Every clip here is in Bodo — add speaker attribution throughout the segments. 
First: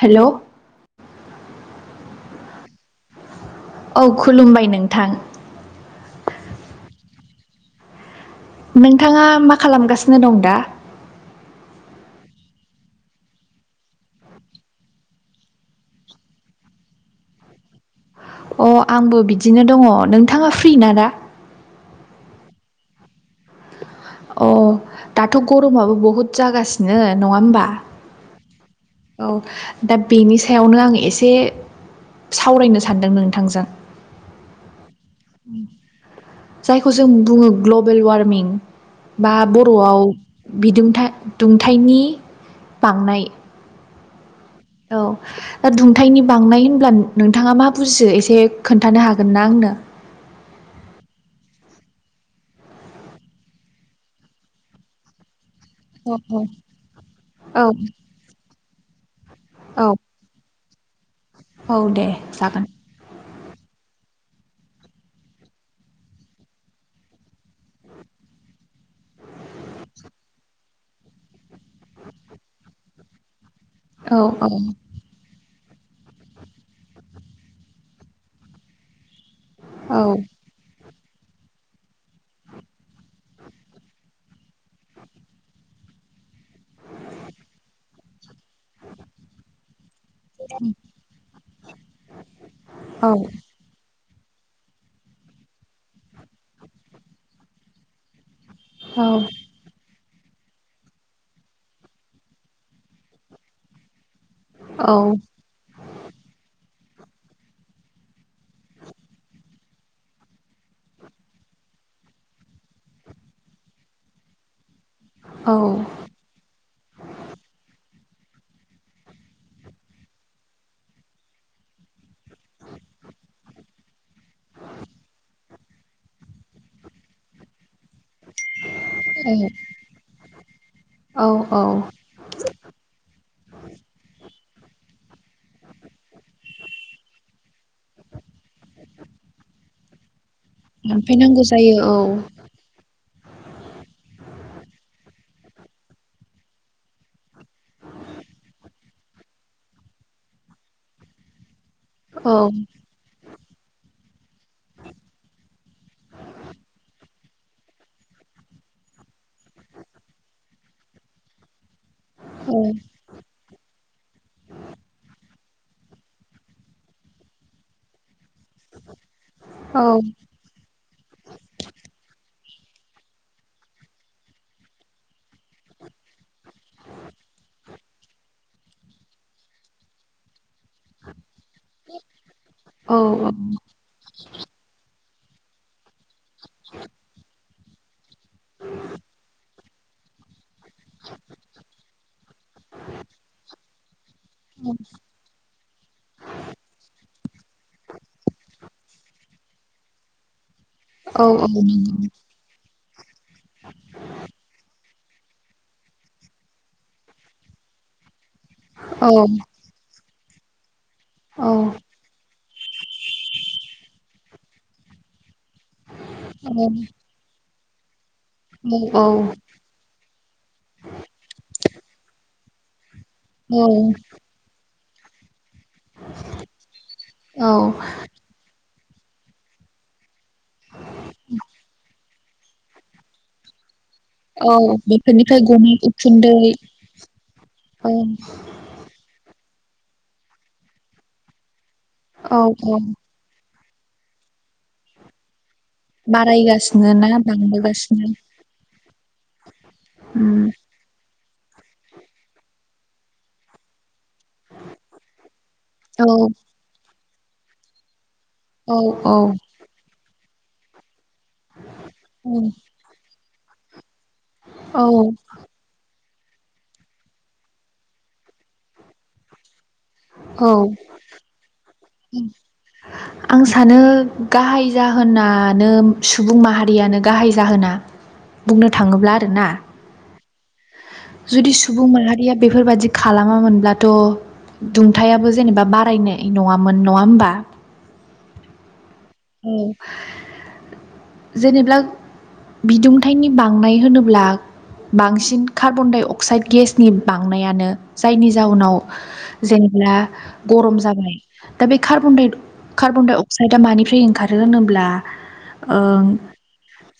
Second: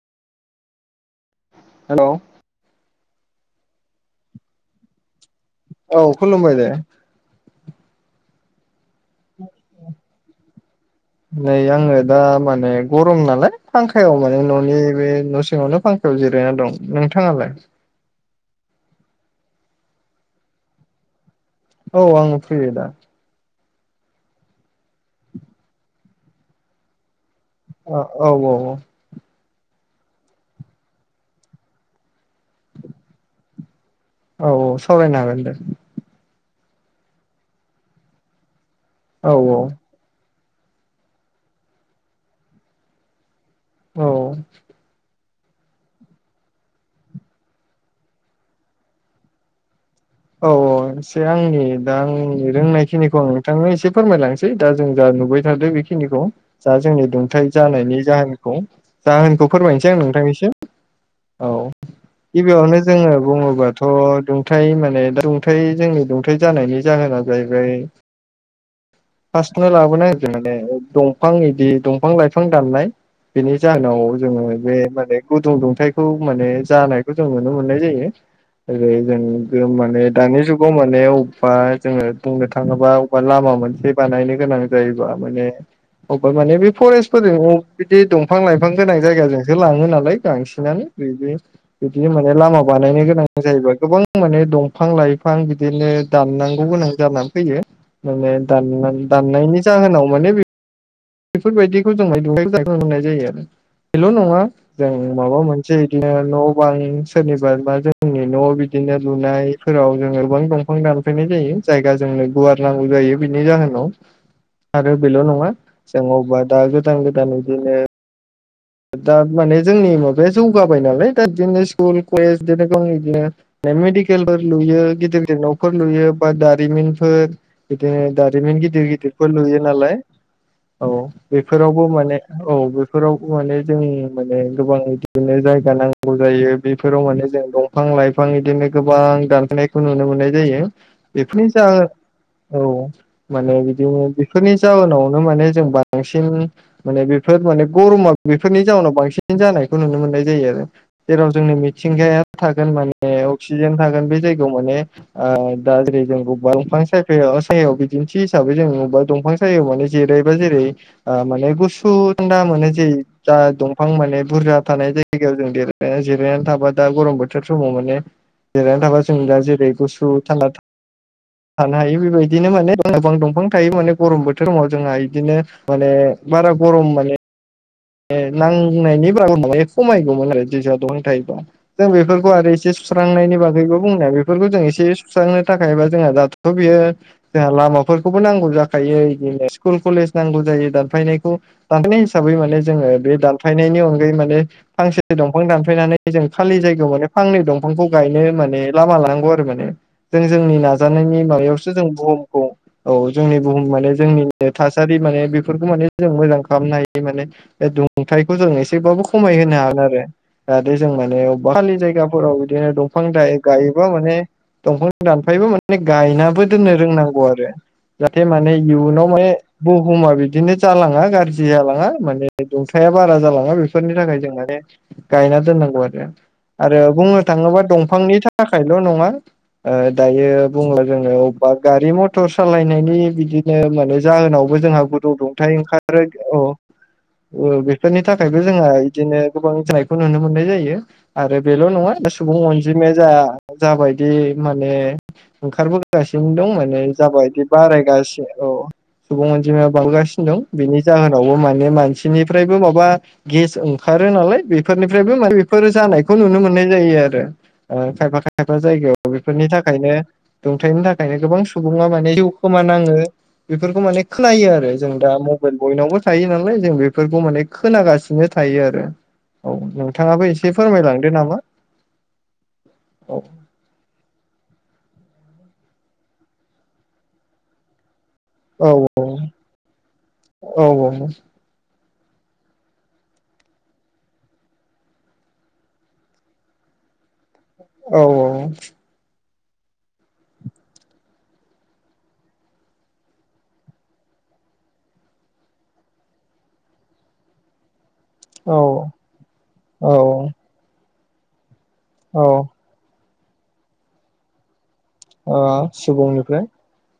Speaker 1: हेलौ
Speaker 2: हेलौ
Speaker 1: औ खुलुमबाय नोंथां
Speaker 2: औ खलुमबाय दे
Speaker 1: नोंथाङा मा खालामगासिनो दं दा
Speaker 2: नै आङो दा माने गरम नालाय फांखायाव माने न'नि बे न' सिङावनो फांखायाव जेर जिरना दं नोंथाङालाय
Speaker 1: अ आंबो बिदिनो दङ नोंथाङा फ्रि ना दा
Speaker 2: औ आङो फ्रि दा
Speaker 1: अ दाथ' गरमाबो बहुत जागासिनो नङा होमबा
Speaker 2: औ औ औ
Speaker 1: औ दा बेनि सायावनो आं एसे सावरायनो सानदों नोंथांजों
Speaker 2: औ औ सावरायनो हागोन दे
Speaker 1: जायखौ जों बुङो ग्लबेल वार्मिं
Speaker 2: औ
Speaker 1: बा
Speaker 2: औ
Speaker 1: बर'आव बिदुं दुंथायनि बांनाय
Speaker 2: औ
Speaker 1: औ दा दुंथायनि बांनाय होनब्ला नोंथाङा मा बुजियो एसे खोन्थानो हागोन ना आंनो
Speaker 2: औ औ एसे आंनि दा आंनि रोंनायखिनिखौ आं नोंथांनो एसे फोरमायलांसै दा जों जा नुबाय
Speaker 1: औ
Speaker 2: बेखिनिखौ जा जोंनि दुंथायाइ
Speaker 1: औ
Speaker 2: जानायनि जाहोनखौ जाहोनखौ
Speaker 1: औ
Speaker 2: फोरमायनोसै आं नोंथांनिसिम औ
Speaker 1: दे जागोन
Speaker 2: गिबियावनो जोङो बुङोबाथ' दुंथाय माने दा दुंथाय जोंनि दुंथाइ जानायनि जाहोना जाहैबाय फासखौनो लाबोनांगोन माने दंफां बिदि दंफां लाइफां दाननाय बेनि जाहोनाव
Speaker 1: औ
Speaker 2: जोङो बे माने गुदुं दुंथाय दुंथायखौ माने जानायखौ जों नुनो मोननाय जायो जेरै जों
Speaker 1: औ
Speaker 2: माने दानि माने अबेबा जोङो बुंनो थाङोबा अबेबा लामा मोनसे बानायनो गोनां जायोबा माने अबेबा माने बे फरेस्टफोरजों बिदि दं फां लाइफां गोनां जायगाजोंसो लाङो नालाय बांसिनानो बिदि बिदि माने लामा बानायनो
Speaker 1: औ
Speaker 2: गोनां जायोबा गोबां माने दंफां लाइफां बिदिनो दाननांगौ गोनां जानानै फैयो माने दान
Speaker 1: औ
Speaker 2: दाननायनि जाहोनाव माने बेफोरबायदिखौ जों [unintelligible] जायो हेल' नङा
Speaker 1: औ
Speaker 2: जों माबा मोनसे बिदिनो न' बां सोरनिबा मा जोंनि न' बिदिनो लुनायफोराव जों गोबां दंफां दानफायनाय जायो जायगा जों जोंनो गुवार नांगौ जायो बिनि जाहोनाव आरो बेल' नङा
Speaker 1: औ
Speaker 2: बा दा गोदान गोदान बिदिनो दा माने जोंनि माबाया जौगाबाय नालाय दा बिदिनो स्कुल कलेज बिदिनो गाव बिदिनो मेडिकेलफोर लुयो गिदिर गिदिर न'फोर लुयो बा दारिमिनफोर बिदिनो दारिमिन गिदिर गिदिरफोर लुयो नालाय औ
Speaker 1: औ
Speaker 2: बेफोरावबो माने औ बेफोरावबो माने जों माने गोबां बिदिनो जायगा नांगौ जायो बेफोराव माने जों दंफां लाइफां बिदिनो गोबां दानखोनायखौ नुनो मोनो नाय जायो
Speaker 1: लांफैनांगौ
Speaker 2: बेफोरनि जा
Speaker 1: जायो औ
Speaker 2: औ माने बिदिनो बेफोरनि जाहोनाव माने बांसिन गरमा बेफोरनि जाउनाव बांसिन जानायखौ नुनो मोननाय जायो आरो जेराव जोंनो मिथिंगाया
Speaker 1: औ
Speaker 2: थागोन माने अक्सिजेन थागोन बे जायगायाव माने दा जेरै जोंब दफां साइ सायाव बिदिन्थि हिसाबै जों अबावबा दंफां सायायाव माने जेरायबा जेरै माने गुसु थदा
Speaker 1: औ
Speaker 2: मोन ज [unintelligible] दंफां माने बुरजा थानाय जायगायाव जों जेरायना जिरायनानै थाबा दा गरम बोथोर समाव माने जिरायनानै थाबा जों दा जेरै
Speaker 1: औ
Speaker 2: गुसु थांना थानो हायो बेबायदि बिदिनो माने गोबां दंफां थायो माने गरम बोथोरावाव जोंहा बिदिनो माने बारा गरम माने ए नांनायनि बारा माबाया खमायगौमोन आरो थायोबा जों बेफोरखौ आरोसे
Speaker 1: औ
Speaker 2: सुस्रांनायनि बागैबो बुंनाया बेफोरखौ जों इसे सुस्रांनो थाखायबा जोंहा दाथ' बियो जोंहा लामाफोरखौबो नांगौ जाखायो बिदिनो स्कुल कलेज नांगौ जायो दानफायनायखौ दानफायनाय हिसाबै माने जोङो बे दानफायनायनि अनगायै माने फांसे दंफां दानफायनानै जों खालि जायगायाव माने फांनै दंफांखौ गायनो माने लामा लानांगौ आरो माने जों जोंनि नाजानाय नायनि
Speaker 1: औ
Speaker 2: माबायावसो जों बुहुमखौ जोंनि बुहुम जोंनि थासारि माने बेफोरखौ माने जों मोजां खालामनो हायो माने थायखौ जों एसेबाबो खमाय होनो हागोन आरो ओ जों माने
Speaker 1: औ
Speaker 2: खालि जायगाफोराव बिदिनो दंफां गायोबा माने दंफां दान ओमफ्रायबो माने गायनाबो दोननो रोंनांगौ आरो। जाहाथे माने
Speaker 1: नंगौ
Speaker 2: इयुनाव
Speaker 1: औ
Speaker 2: माने
Speaker 1: औ
Speaker 2: बुहुमा बिदिनो जालाङा गाज्रि जालाङा माने दुंथाया बारा जालाङा बेफोरनि
Speaker 1: औ
Speaker 2: थाखाय जों माने गायनानै बुंनो
Speaker 1: औ
Speaker 2: थांङोबा दंफांनि थाखायल' नङा ओ दायो बुंला जोङो अबेबा गारि मथर सालायनायनि बिदिनो माने
Speaker 1: औ
Speaker 2: जाहोनावबो जोंहा गुदुं
Speaker 1: बेफोरनिफ्राय
Speaker 2: दुंथाय
Speaker 1: गनाय
Speaker 2: ओंखारो
Speaker 1: उखुन्दै
Speaker 2: औ
Speaker 1: औ
Speaker 2: बेफोरनि थाखायबो जोंहा बिदिनो गोबां जानायखौ नुनो मोननाय जायो आरो बे ल' नङा सुबुं
Speaker 1: औ औ
Speaker 2: अनजिमाया जाबायदि माने ओंखारबोगासिनो दं माने
Speaker 1: बारायगासिनो ना
Speaker 2: जाबाय बिदि
Speaker 1: बांबोगासिनो
Speaker 2: बारायगासिनो औ सुबुं अनजिमाया बांगासिनो
Speaker 1: उम
Speaker 2: दं बेनि जाहोनावबो माने मानसिनिफ्रायबो माबा गेस ओंखारो नालाय बेफोरनिफ्रायबो माने बेफोर
Speaker 1: औ
Speaker 2: जानायखौ नुनो मोननाय जायो आरो खायफा खायफा खायफा
Speaker 1: औ
Speaker 2: जायगायाव
Speaker 1: औ
Speaker 2: बेफोरनि थाखायनो दुंथाइनि थाखाय नो गोबां सुबुङा माने जिउ खोमा नाङो बेफोरखौ माने खोनायो आरो
Speaker 1: औ
Speaker 2: जों दा मबाइल बयनावबो थायो नालाय जों बे बेफोरखौ माने खोनागासिनो थायो आरो औ नोंथाङाबो एसे
Speaker 1: औ
Speaker 2: फोरमायलांदो नामा औ
Speaker 1: आं सानो गाहाय जा होनानो सुबुं माहारियानो गाहाय जाहोना।
Speaker 2: औ
Speaker 1: बुंनो थाङोब्ला आरोना।
Speaker 2: औ औ
Speaker 1: जुदि सुबुं माहारिया बेफोरबादि खालामामोनब्लाथ' दुंथायाबो जेनेबा बारायनाय नङामोन नङा होमबा?
Speaker 2: औ औ
Speaker 1: औ जेनेब्ला बिदुंथाइनि बांनाय होनोब्ला बांसिन कार्बन डाइ अक्साइड गेसनि बांनायानो जायनि जाउनाव
Speaker 2: औ
Speaker 1: जेनेब्ला गरम जाबाय दा बे कार्बन
Speaker 2: औ
Speaker 1: डाइ कार्बन डाइ अक्साइदआ मानिफ्राय ओंखारो होनोब्ला
Speaker 2: अ सुबुंनिफ्राय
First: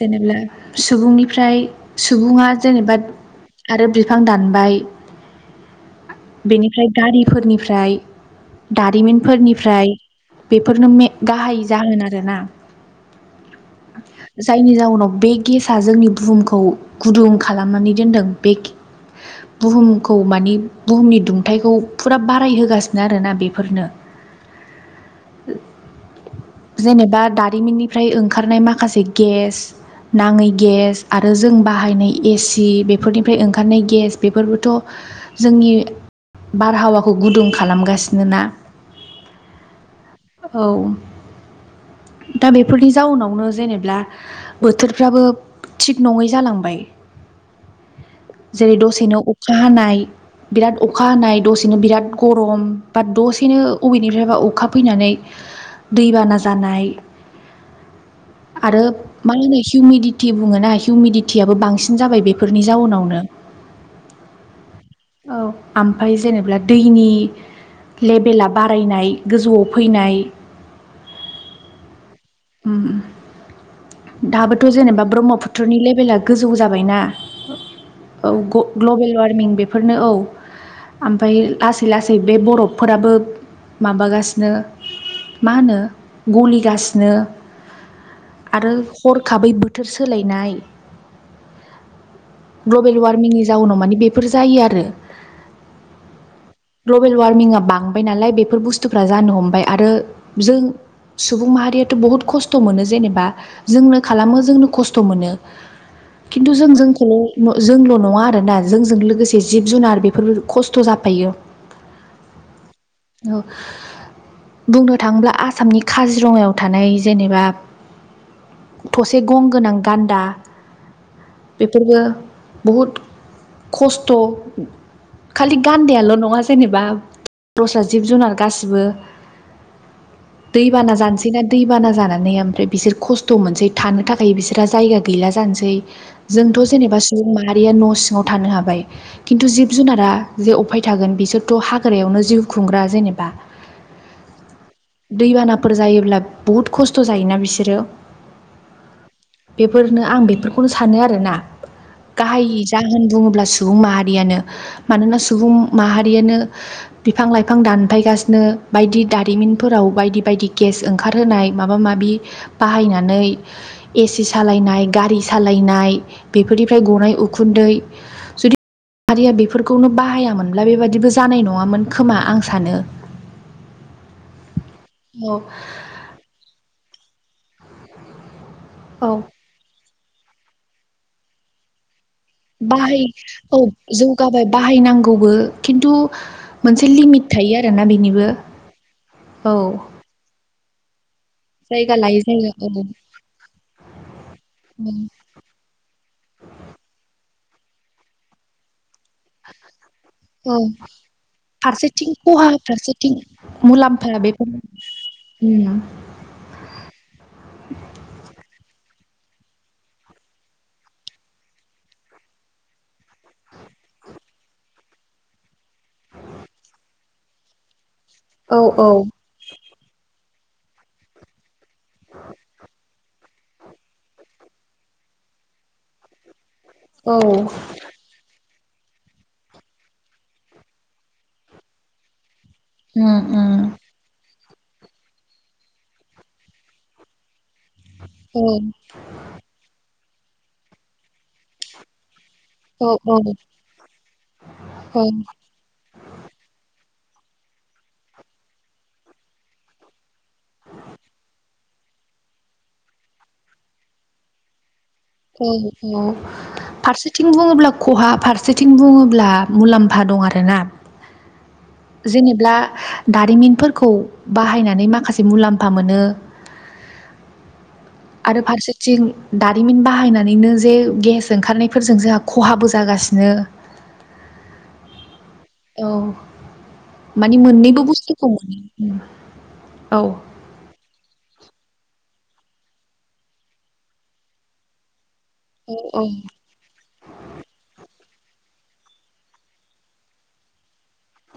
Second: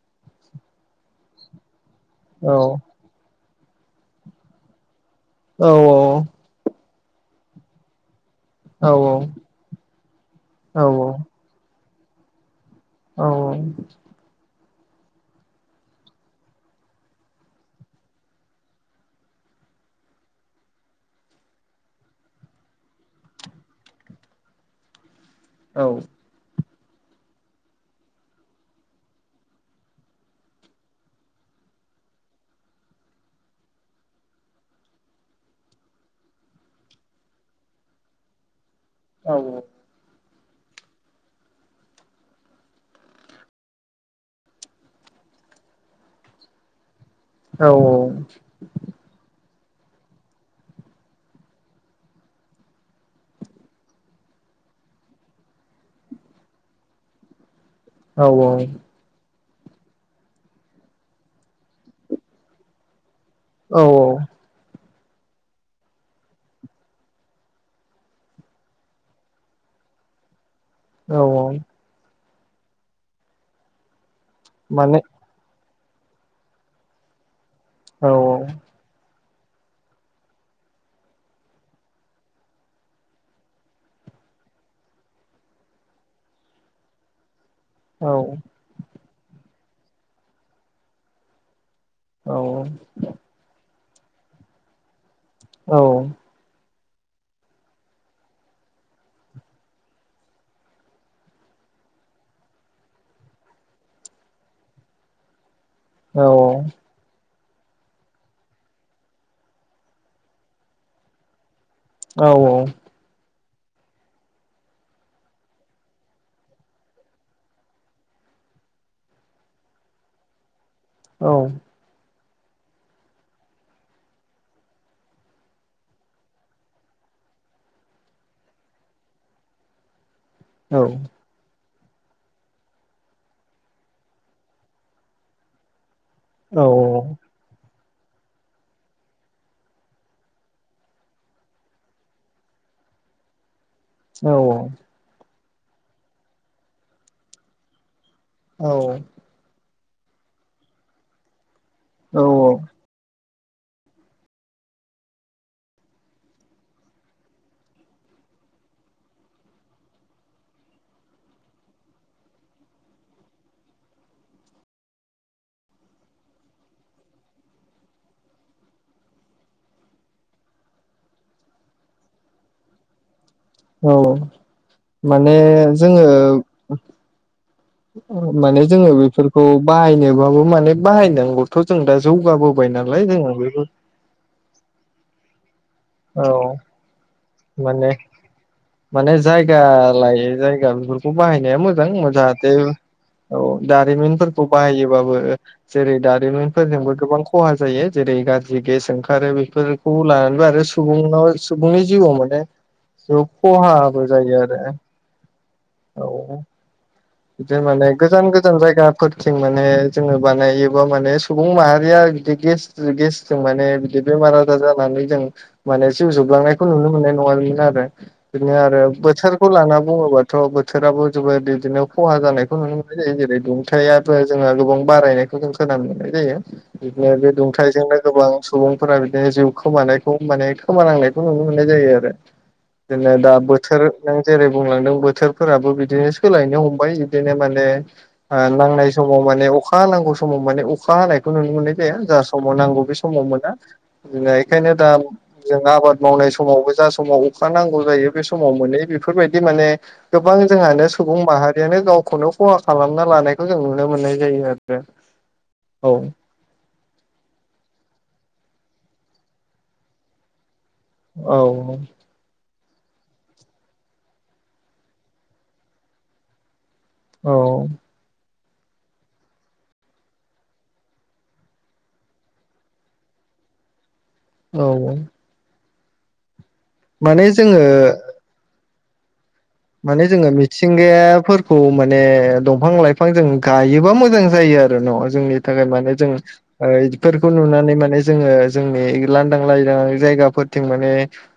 Speaker 1: जेनेबा सुबुंनिफ्राय सुबुङा
Speaker 2: औ
Speaker 1: जेनेबा आरो बिफां दानबाय
Speaker 2: औ औ
Speaker 1: ओमफ्राय गारिफोरनिफ्राय
Speaker 2: औ
Speaker 1: दारिमिनफोरनिफ्राय
Speaker 2: औ
Speaker 1: बेफोरनो मे-गाहाय जागोन आरोना
Speaker 2: औ
Speaker 1: जायनि जाउनाव बे गेसआ जोंनि बुहुमखौ गुदुं खालामनानै दोनदों बे बुहुमखौ मानि बुहुमनि दुंथाइखौ फुरा बारायहोगासिनो आरोना बेफोरनो। [unintelligible]
Speaker 2: औ
Speaker 1: जेनेबा दारिमिननिफ्राय ओंखारनाय माखासे गेस नाङै गेस आरो जों बाहायनाय एसि बेफोरनिफ्राय ओंखारनाय गेस बेफोरबोथ' जोंनि बारहावाखौ गुदुं खालामगासिनो ना
Speaker 2: औ औ
Speaker 1: औ दा बेफोरनि जाउनावनो जेनेबा बोथोरफ्राबो थिग नङै जालांबाय
Speaker 2: औ
Speaker 1: [unintelligible] नाय बिराद अखा हानाय दसेनो बिराद गरम बा दसेनो बबेनिफ्रायबा अखा फैनानै दैबाना जानाय
Speaker 2: औ - औ
Speaker 1: आरो मा होनो हिउमिदिटि बुङो ना हिउमिदिटियाबो बांसिन जाबाय बेफोरनि जाउनावनो
Speaker 2: औ औ
Speaker 1: औ आमफ्राय जेनेबा दैनि लेभेला बारायनाय गोजौआव फैनाय
Speaker 2: औ औ
Speaker 1: उम दाबोथ'
Speaker 2: माने
Speaker 1: जेनेबा ब्रह्मपुत त्रनि लेभेला गोजौ जाबायना औ ग- ग्ल'बेल वार्म फार्मिं बेफोरनो औ ओमफ्राय लासै लासै बे बरफफोराबो माबागासिनो मा होनो गलिगासिनो नो
Speaker 2: औ
Speaker 1: आरो हरखाबै बोथोर सोलायनाय
Speaker 2: औ
Speaker 1: ग्लबेल वार्मिंनि जाउनाव मानि बेफोर जायो आरो।
Speaker 2: औ
Speaker 1: ग्लबेल वार्मिंआ बांबाय नालाय बेफोर बुस्थुफ्रा जानो हमबाय आरो जों सुबुं माहारियाथ' बहुद खस्थ' मोनो जेनेबा जोंनो खालामो जोंनो खस्थ' मोनो। खिन्थु जों जोंखौनो जोंल' नङा आरोना जोंजों लोगोसे जिब जुनार बेफोरबो खस्थ' जाफायो।
Speaker 2: औ औ
Speaker 1: औ बुंनो थाङोब्ला आसामनि काजिरङायाव थानाय जेनेबा थसे गं गोनां गान्दा बेफोरबो बहुद खस्थ' खालि गान्दायाल' नङा जेनेबा दस्रा जिब जुनार गासिबो दैबाना जानसै बिसोरना दैबाना जानानै ओमफ्राय बिसोर खस्थ' मोनसै थानो थाखाय बिसोरहा जायगा गैला जानोसै जोंथ'
Speaker 2: औ
Speaker 1: जेनेबा सुबुं माहारिया न' सिङाव थानो हाबाय खिन्थु जिब जुनारा जे अफाय थागोन बिसोरथ' हाग्रायावनो जिउ खुंग्रा जे जेनेबा
Speaker 2: औ औ
Speaker 1: दैबानाफोर जायोब्ला बहुद खस्थ' जायोना बिसोरो
Speaker 2: औ
Speaker 1: बेफोरनो आं बेफोरखौनो सानो आरोना
Speaker 2: औ
Speaker 1: गाहाय जाहोन बुङोब्ला सुबुं माहारियानो मानोना सुबुं माहारियानो बिफां लाइफां दानफायगासिनो बायदि दारिमिनफोराव बायदि बायदि गेस ओंखार होनाय माबा माबि बाहायनानै एसि सालायनाय गारि सालायनाय नाय बेफोरनिफ्राय गनाय उखुन्दै जुदि माहारिया बेफोरखौनो बाहायामोनब्ला बेबादिबो जानाय नङामोन खोमा आं सानो
Speaker 2: औ
Speaker 1: औ
Speaker 2: माने जोङो माने जोङो
Speaker 1: औ
Speaker 2: बेफोरखौ बाहायनोबाबो माने बाहायनांगौथ' जों दा जौगाबोबाय
Speaker 1: बाहाय
Speaker 2: नालाय जोङो
Speaker 1: औ
Speaker 2: बेफोर
Speaker 1: जौगाबाय बाहायनांगौबो खिन्थु
Speaker 2: औ
Speaker 1: मोनसे लिमिट थायो आरोना
Speaker 2: माने
Speaker 1: बेनिबो
Speaker 2: माने
Speaker 1: औ
Speaker 2: जायगा लायो जायगा बे बेखौ बाहायनाया मोजां
Speaker 1: जायगा लायै
Speaker 2: जाहाथे
Speaker 1: जायगा औ
Speaker 2: औ दारिमिनफोरखौ
Speaker 1: उम
Speaker 2: बाहायोबाबो जेरै दारिमिनफोरजोंबो गोबां खहा जायो जेरै गाज्रि गेस ओंखारो बेफोरखौ लानानैबो आरो सुबुंनाव सुबुंनि
Speaker 1: थिं
Speaker 2: जिउआव माने
Speaker 1: खहा फारसेथिं
Speaker 2: खहाबो
Speaker 1: मुलाम्फा
Speaker 2: जायो
Speaker 1: बेफोर
Speaker 2: आरो
Speaker 1: उम
Speaker 2: औ बिदि माने गोजान गोजान जायगा फोरथिं माने जोङो बानायोबा माने सुबुं माहारिया बिदि गेस गेसजों माने बिदि बेमार आजार जानानै जों माने जिउ जोबलांनाय खौ नुनो मोननाय नङामोन आरो बिदिनो
Speaker 1: औ
Speaker 2: आरो
Speaker 1: औ
Speaker 2: बोथोरखौ लाना बुङोबा थ' बोथोराबो जोबोद बिदिनो खहा जानायखौ नुनो मोननाय जायो जेरै दुंथायाबो जोङो गोबां बारायनाय खौ जों खोनानो मोननाय जायो। बिदिनो
Speaker 1: औ
Speaker 2: बे दुंथाइजोंनो गोबां सुबुंफोरा बिदिनो जिउ खोमानायखौ माने खोमानांनाय बे नुनो मोननाय जायो आरो बिदिनो
Speaker 1: उम
Speaker 2: दा
Speaker 1: उम
Speaker 2: बोथोर जेरै बुंलांदों बोथोरफोराबो बिदिनो सोलायनो हमबाय बिदिनो माने
Speaker 1: औ
Speaker 2: नांनाय समाव माने अखा नांगौ समाव माने अखा हानायखौ नुनो मोननाय जाया ज समाव नांगौ
Speaker 1: औ
Speaker 2: बे
Speaker 1: औ
Speaker 2: समाव मोना जोंहा बेखायनो दा
Speaker 1: औ
Speaker 2: जों आबाद मावनाय समावबो जा समाव अखा नांगौ जायो बे समाव मोनै बेफोरबायदि माने गोबां जोंहानो सुबुं माह माहारियानो गावखौनो खहा खालामना लानायखौ जों नुनो मोननाय जायो आरो
Speaker 1: औ औ फारसेथिं बुङोब्ला खहा फारसे फारसेथिं बुङोब्ला मुलाम्फा दं आरोना
Speaker 2: औ
Speaker 1: जेनेब्ला दारिमिनफोरखौ बाहायनानै माखासे मुलाम्फा मोनो
Speaker 2: औ
Speaker 1: आरो फारसेथिं दारिमिन बाहाय बाहायनानैनो जे गेस ओंखारनायफोरजों जोंहा खहाबो जागासिनो
Speaker 2: औ औ
Speaker 1: औ माने मोननैबो बुस्थुखौ मोनो औ
Speaker 2: माने जोङो मिथिंगायाफोर खौ माने दंफां लाइफां जों गायोबा मोजां जायो आरो न' जोंनि थाखाय माने
Speaker 1: औ
Speaker 2: जों
Speaker 1: औ
Speaker 2: बेफोरखौ नुनानै माने जोङो जोंनि लांदां लायदां जायगाफोरथिं माने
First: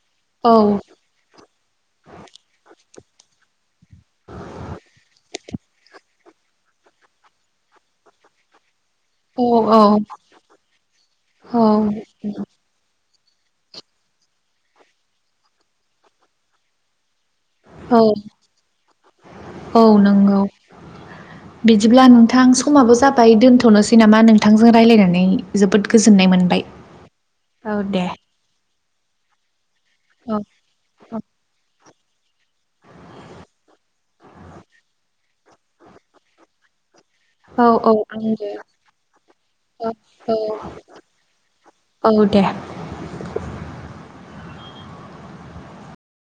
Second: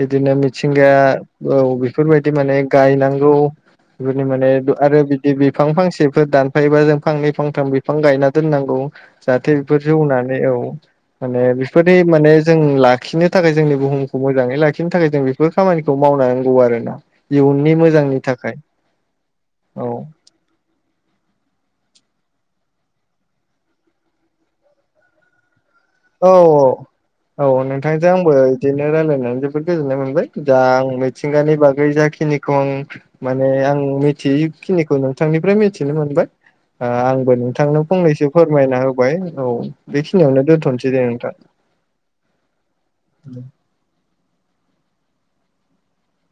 Speaker 2: बिदिनो
Speaker 1: औ
Speaker 2: मिथिंगाया औ बेफोरबायदि माने हौ बेफोरनि माने आरो बिदि बिफां फांसेफोर दानफायोबा जों फांनै फांथाम बिफां गायना दोननांगौ
Speaker 1: औ
Speaker 2: जाहाथे बेफोर
Speaker 1: औ
Speaker 2: जौनानै औ माने
Speaker 1: औ
Speaker 2: बेफोरनि माने जों ला लाखिनो थाखाय जोंनि बुहुमखौ मोजाङै लाखिनो थाखाय जों बेफोर खामानिखौ मावनांगौ आरो ना इयुननि
Speaker 1: औ
Speaker 2: मोजांनि थाखाय औ
Speaker 1: बिदिब्ला नोंथां समाबो जाबाय दोनथ'नोसै नामा नोंथांजों रायज्लायनानै जोबोद गोजोननाय
Speaker 2: औ
Speaker 1: मोनबाय
Speaker 2: औ नोंथांजों आंबो बिदिनो रायजलायनानै जोबोद गोजोननाय मोनबाय
Speaker 1: औ
Speaker 2: द आं
Speaker 1: औ
Speaker 2: मिथिंगानि बागै जाखिनिखौ आं माने आं मिथियैखिनिखौ नोंथांनिफ्राय मिथिनो मोनबाय आंबो नोंथांनो
Speaker 1: औ औ
Speaker 2: फंनैसो
Speaker 1: आंबो
Speaker 2: फोरमायना होबाय औ बेखिनियावनो दोन्थ'सै दे नोंथां
Speaker 1: औ दे